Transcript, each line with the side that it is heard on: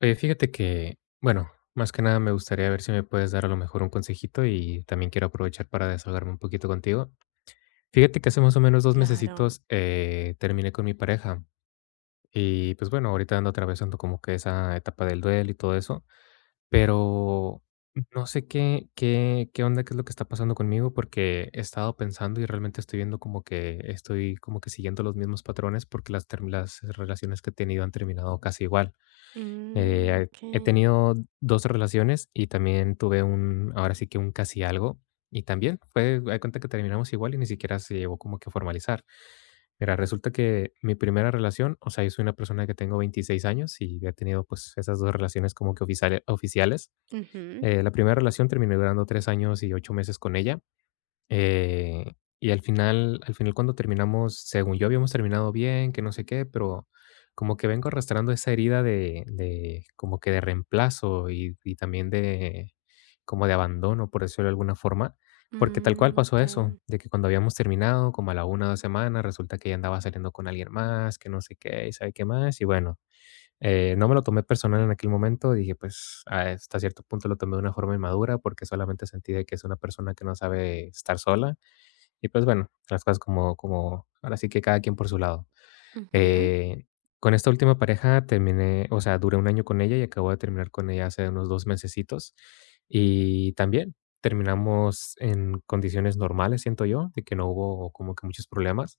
left: Oye, fíjate que, bueno, más que nada me gustaría ver si me puedes dar a lo mejor un consejito y también quiero aprovechar para desahogarme un poquito contigo. Fíjate que hace más o menos dos
right: Claro.
left: mesecitos terminé con mi pareja y pues bueno, ahorita ando atravesando como que esa etapa del duelo y todo eso, pero no sé qué, qué onda, qué es lo que está pasando conmigo porque he estado pensando y realmente estoy viendo como que estoy como que siguiendo los mismos patrones porque las relaciones que he tenido han terminado casi igual. He
right: Okey.
left: tenido 2 relaciones y también tuve un ahora sí que un casi algo, y también fue hay cuenta que terminamos igual y ni siquiera se llegó como que a formalizar. Mira, resulta que mi primera relación, o sea, yo soy una persona que tengo 26 años y he tenido, pues, esas 2 relaciones como que oficiales.
right: Ujú.
left: La primera relación terminé durando 3 años y 8 meses con ella. Eh, y al final cuando terminamos, según yo habíamos terminado bien, que no sé qué, pero como que vengo arrastrando esa herida de como que de reemplazo y también de como de abandono, por decirlo de alguna forma, porque tal cual pasó eso,
right: Okey.
left: de que cuando habíamos terminado, como a la una o 2 semanas, resulta que ella andaba saliendo con alguien más, que no sé qué, y sabe qué más, y bueno, no me lo tomé personal en aquel momento, dije, pues, hasta cierto punto lo tomé de una forma inmadura porque solamente sentí de que es una persona que no sabe estar sola y pues bueno, las cosas como ahora sí que cada quien por su lado.
right: Ujú.
left: Eh, con esta última pareja terminé, o sea, duré 1 año con ella y acabo de terminar con ella hace unos dos mesecitos. Y también terminamos en condiciones normales, siento yo, de que no hubo como que muchos problemas.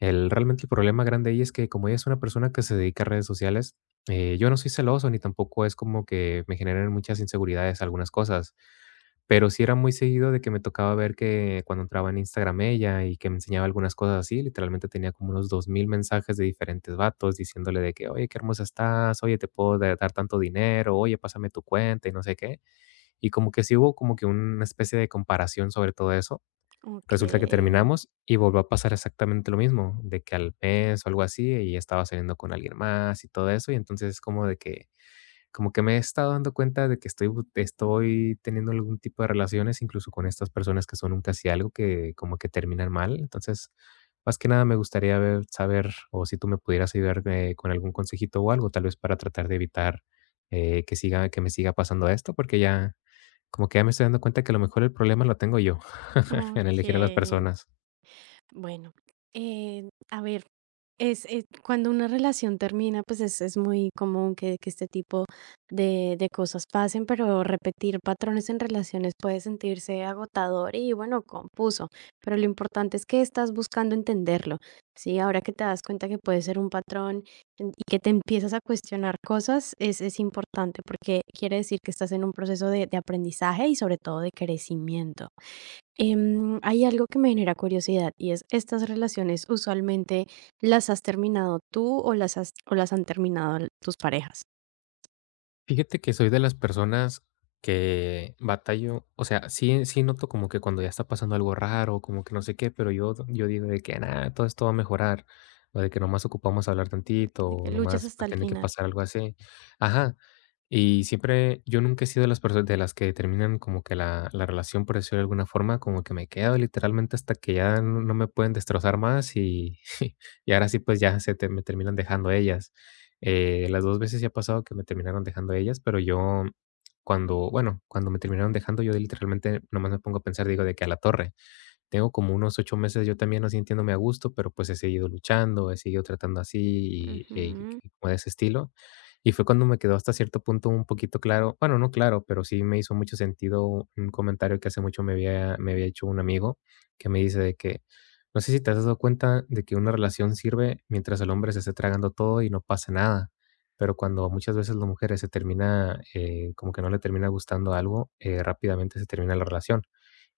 left: Realmente el problema grande ahí es que como ella es una persona que se dedica a redes sociales, yo no soy celoso ni tampoco es como que me generen muchas inseguridades algunas cosas. Pero sí era muy seguido de que me tocaba ver que cuando entraba en Instagram ella y que me enseñaba algunas cosas así, literalmente tenía como unos 2000 mensajes de diferentes vatos diciéndole de que: "Oye, qué hermosa estás, oye, te puedo da dar tanto dinero, oye, pásame tu cuenta", y no sé qué. Y como que sí hubo como que una especie de comparación sobre todo eso. Resulta que
right: Okey.
left: terminamos y volvió a pasar exactamente lo mismo, de que al mes o algo así, ella estaba saliendo con alguien más y todo eso, y entonces es como de que como que me he estado dando cuenta de que estoy teniendo algún tipo de relaciones, incluso con estas personas que son un casi algo, que como que terminan mal. Entonces, más que nada me gustaría ver saber, o si tú me pudieras ayudar, con algún consejito o algo, tal vez para tratar de evitar, que siga que me siga pasando esto, porque ya como que ya me estoy dando cuenta que a lo mejor el problema lo tengo yo en elegir a las
right: Okey.
left: personas.
right: Bueno, a ver, cuando una relación termina, pues es muy común que este tipo de cosas pasen, pero repetir patrones en relaciones puede sentirse agotador y, bueno, confuso, pero lo importante es que estás buscando entenderlo, ¿sí? Ahora que te das cuenta que puede ser un patrón y que te empiezas a cuestionar cosas, es importante porque quiere decir que estás en un proceso de aprendizaje y sobre todo de crecimiento. Hay algo que me genera curiosidad y es, ¿estas relaciones usualmente las has terminado tú o o las han terminado tus parejas?
left: Fíjate que soy de las personas que batallo, o sea, sí, sí noto como que cuando ya está pasando algo raro, como que no sé qué, pero yo digo de que nada, todo esto va a mejorar, o de que nomás ocupamos hablar tantito,
right: De que
left: o
right: luchas
left: nomás va
right: hasta
left: a
right: el
left: tener que
right: final.
left: pasar algo así. Ajá. Y siempre, yo nunca he sido de las personas de las que terminan como que la relación, por decirlo de alguna forma, como que me quedo literalmente hasta que ya no, no me pueden destrozar más y, y ahora sí pues ya me terminan dejando ellas. Las 2 veces ya ha pasado que me terminaron dejando ellas, pero yo cuando me terminaron dejando, yo literalmente nomás me pongo a pensar, digo, de que a la torre. Tengo como unos 8 meses yo también no sintiéndome a gusto, pero, pues, he seguido luchando, he seguido tratando así y y
right: Ujú.
left: y como de ese estilo. Y fue cuando me quedó hasta cierto punto un poquito claro, bueno, no claro, pero sí me hizo mucho sentido un comentario que hace mucho me había hecho un amigo, que me dice de que: "No sé si te has dado cuenta de que una relación sirve mientras el hombre se esté tragando todo y no pasa nada, pero cuando muchas veces las mujeres se termina, como que no le termina gustando algo, rápidamente se termina la relación".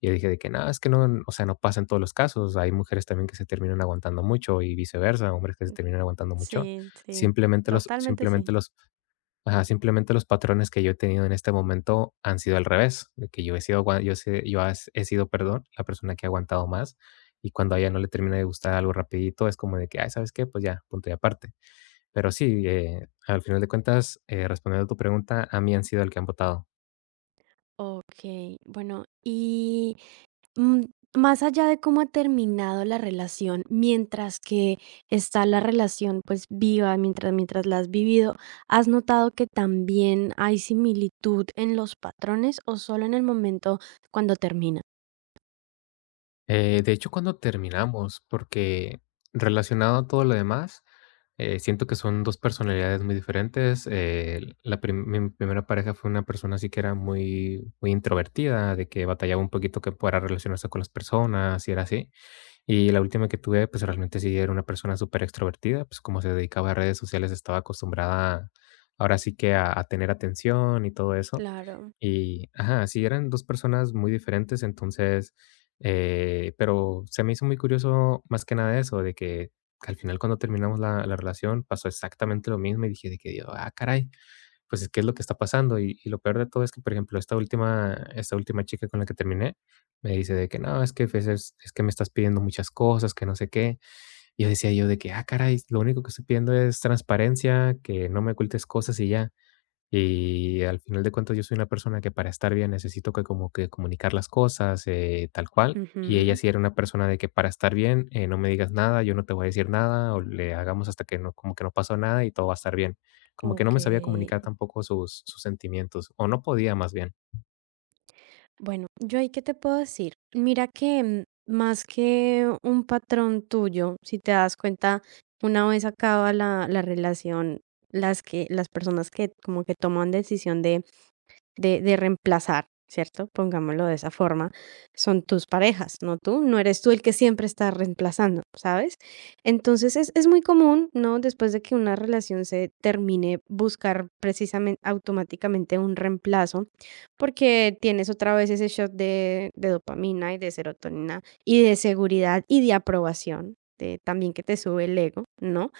left: Y yo dije de que nada es que no, o sea, no pasa en todos los casos. Hay mujeres también que se terminan aguantando mucho y viceversa, hombres que se terminan aguantando mucho.
right: Sí, sí,
left: Simplemente los
right: totalmente, sí.
left: simplemente los ajá, simplemente los patrones que yo he tenido en este momento han sido al revés, de que yo he sido agua yo sé yo has he sido, perdón, la persona que ha aguantado más, y cuando a ella no le termina de gustar algo rapidito, es como de que: "Ay, ¿sabes qué? Pues ya, punto y aparte". Pero sí, al final de cuentas, respondiendo a tu pregunta, a mí han sido el que han votado.
right: Ok, bueno, y Mm, más allá de cómo ha terminado la relación, mientras que está la relación, pues, viva, mientras la has vivido, ¿has notado que también hay similitud en los patrones o solo en el momento cuando termina?
left: De hecho, cuando terminamos, porque relacionado a todo lo demás, siento que son dos personalidades muy diferentes. La mi primera pareja fue una persona así que era muy, muy introvertida, de que batallaba un poquito que pueda relacionarse con las personas y era así. Y la última que tuve, pues, realmente sí era una persona súper extrovertida, pues, como se dedicaba a redes sociales, estaba acostumbrada, ahora sí que a tener atención y todo eso.
right: Claro.
left: Y ajá, sí, eran 2 personas muy diferentes, entonces, pero se me hizo muy curioso más que nada eso, de que al final cuando terminamos la relación pasó exactamente lo mismo y dije de que: "Ah, caray", pues, es que es lo que está pasando. Y lo peor de todo es que, por ejemplo, esta última chica con la que terminé, me dice de que: "No, es que a veces es que me estás pidiendo muchas cosas, que no sé qué". Y yo decía yo de que: "Ah, caray, lo único que estoy pidiendo es transparencia, que no me ocultes cosas y ya". Y al final de cuentas, yo soy una persona que para estar bien necesito que como que comunicar las cosas, tal cual. Y ella
right: Ujú.
left: sí era una persona de que para estar bien, no me digas nada, yo no te voy a decir nada, o le hagamos hasta que no, como que no pasó nada y todo va a estar bien. Como que no me sabía
right: Okey.
left: comunicar tampoco sus sentimientos, o no podía más bien.
right: Bueno, yo ahí, ¿qué te puedo decir? Mira que, más que un patrón tuyo, si te das cuenta, una vez acaba la relación, las personas que como que toman decisión de reemplazar, ¿cierto? Pongámoslo de esa forma, son tus parejas, no tú, no eres tú el que siempre está reemplazando, ¿sabes? Entonces es muy común, ¿no? Después de que una relación se termine, buscar precisamente automáticamente un reemplazo, porque tienes otra vez ese shot de dopamina y de serotonina y de seguridad y de aprobación, de también que te sube el ego, ¿no?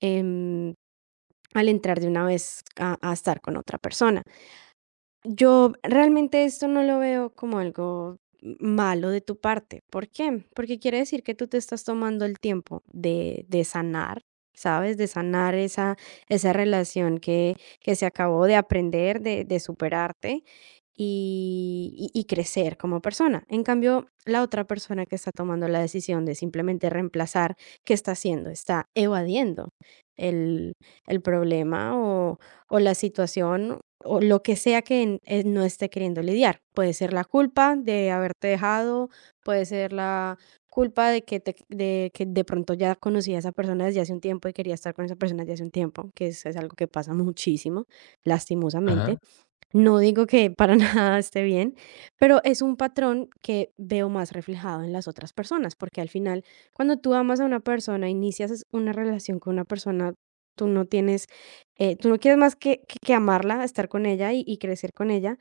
right: Em, Al entrar de una vez a estar con otra persona. Yo realmente esto no lo veo como algo malo de tu parte. ¿Por qué? Porque quiere decir que tú te estás tomando el tiempo de sanar, ¿sabes? De sanar esa relación que se acabó, de aprender, de superarte y crecer como persona. En cambio, la otra persona que está tomando la decisión de simplemente reemplazar, ¿qué está haciendo? Está evadiendo el, el problema o la situación o lo que sea que n no esté queriendo lidiar. Puede ser la culpa de haberte dejado, puede ser la culpa de que te de que de pronto ya conocía a esa persona desde hace un tiempo y quería estar con esa persona desde hace un tiempo, que es algo que pasa muchísimo, lastimosamente.
left: Ajá,
right: No digo que para nada esté bien, pero es un patrón que veo más reflejado en las otras personas, porque al final, cuando tú amas a una persona, inicias una relación con una persona, tú no tienes, tú no quieres más que, que amarla, estar con ella crecer con ella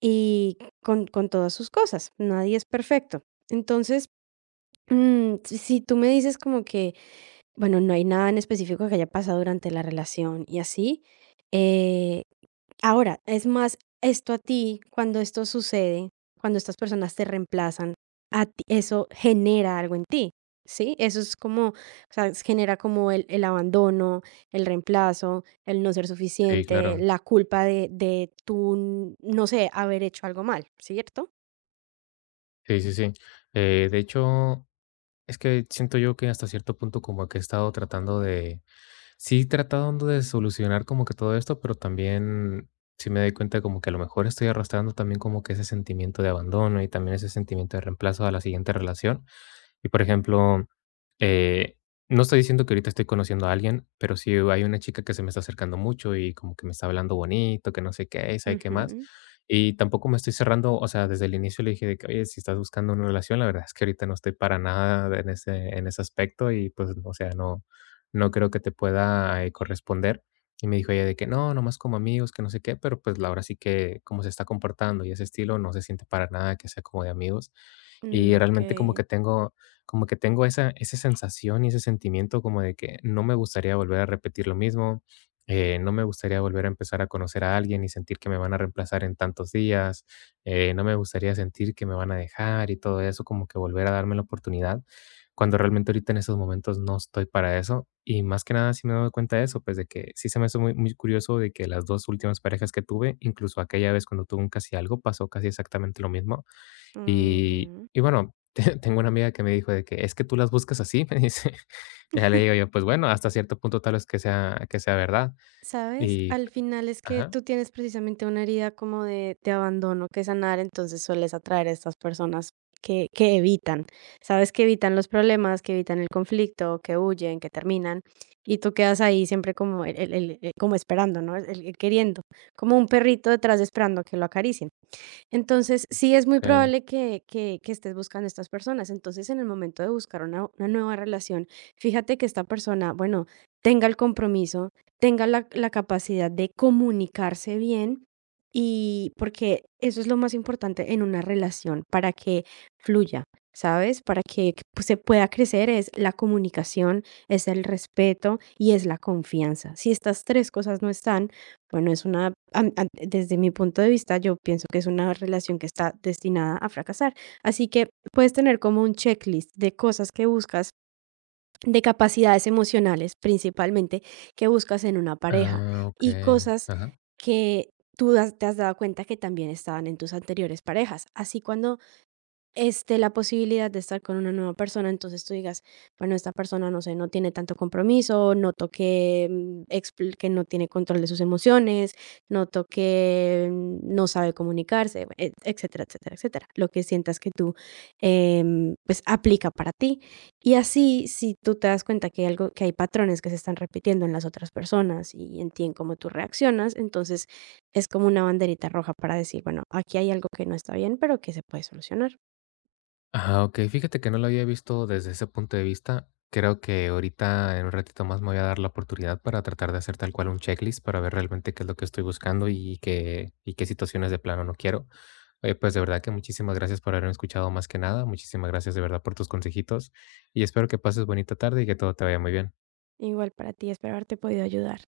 right: y con todas sus cosas. Nadie es perfecto. Entonces, si tú me dices como que, bueno, no hay nada en específico que haya pasado durante la relación y así. Eh, Ahora, es más, esto a ti, cuando esto sucede, cuando estas personas te reemplazan, eso genera algo en ti, ¿sí? Eso es como, o sea, genera como el abandono, el reemplazo, el no ser
left: sí,
right: suficiente,
left: claro.
right: la culpa de tú, no sé, haber hecho algo mal, ¿cierto?
left: Sí, sí, sí. De hecho, es que siento yo que hasta cierto punto como que he estado tratando de sí, tratando de solucionar como que todo esto, pero también sí me doy cuenta como que a lo mejor estoy arrastrando también como que ese sentimiento de abandono y también ese sentimiento de reemplazo a la siguiente relación. Y por ejemplo, eh, no estoy diciendo que ahorita estoy conociendo a alguien, pero si hay una chica que se me está acercando mucho y como que me está hablando bonito, que no sé qué, sabe qué más.
right: Ujú.
left: Y tampoco me estoy cerrando, o sea, desde el inicio le dije de que, oye, si estás buscando una relación, la verdad es que ahorita no estoy para nada en en ese aspecto y pues, o sea, no, no creo que te pueda corresponder. Y me dijo ella de que no, nomás como amigos, que no sé qué, pero pues la verdad sí que como se está comportando y ese estilo no se siente para nada que sea como de amigos. Y realmente
right: Ok.
left: como que tengo esa, esa sensación y ese sentimiento como de que no me gustaría volver a repetir lo mismo, no me gustaría volver a empezar a conocer a alguien y sentir que me van a reemplazar en tantos días, no me gustaría sentir que me van a dejar y todo eso, como que volver a darme la oportunidad, cuando realmente ahorita en esos momentos no estoy para eso. Y más que nada sí me doy cuenta de eso, pues de que sí se me hace muy, muy curioso de que las dos últimas parejas que tuve, incluso aquella vez cuando tuve un casi algo, pasó casi exactamente lo mismo
right: Ujú.
left: y bueno, tengo una amiga que me dijo de que: "Es que tú las buscas así", me dice. Ya le digo yo: "Pues bueno, hasta cierto punto tal vez que sea verdad".
right: ¿Sabes?
left: Y
right: Al final es que
left: ajá,
right: tú tienes precisamente una herida como de abandono que sanar, entonces sueles atraer a estas personas que evitan, ¿sabes? Que evitan los problemas, que evitan el conflicto, que huyen, que terminan, y tú quedas ahí siempre como, como esperando, ¿no? El queriendo, como un perrito detrás esperando que lo acaricien. Entonces, sí es muy
left: okey.
right: probable que estés buscando estas personas. Entonces, en el momento de buscar una nueva relación, fíjate que esta persona, bueno, tenga el compromiso, tenga la capacidad de comunicarse bien y porque eso es lo más importante en una relación, para que fluya, ¿sabes? Para que, pues, se pueda crecer es la comunicación, es el respeto y es la confianza. Si estas tres cosas no están, bueno, es una, desde mi punto de vista, yo pienso que es una relación que está destinada a fracasar. Así que puedes tener como un checklist de cosas que buscas, de capacidades emocionales principalmente, que buscas en una pareja
left: Ah,
right: y
left: okey.
right: cosas
left: Ajá.
right: que te has dado cuenta que también estaban en tus anteriores parejas. Así cuando este, la posibilidad de estar con una nueva persona, entonces tú digas, bueno, esta persona, no sé, no tiene tanto compromiso, noto que, que no tiene control de sus emociones, noto que no sabe comunicarse, etcétera, etcétera, etcétera. Lo que sientas que tú, pues, aplica para ti. Y así, si tú te das cuenta que hay algo, que hay patrones que se están repitiendo en las otras personas y en ti, en cómo tú reaccionas, entonces es como una banderita roja para decir, bueno, aquí hay algo que no está bien, pero que se puede solucionar.
left: Ah, okey, fíjate que no lo había visto desde ese punto de vista. Creo que ahorita en un ratito más me voy a dar la oportunidad para tratar de hacer tal cual un checklist para ver realmente qué es lo que estoy buscando y qué situaciones de plano no quiero. Oye, pues de verdad que muchísimas gracias por haberme escuchado más que nada. Muchísimas gracias de verdad por tus consejitos y espero que pases bonita tarde y que todo te vaya muy bien.
right: Igual para ti, espero haberte podido ayudar.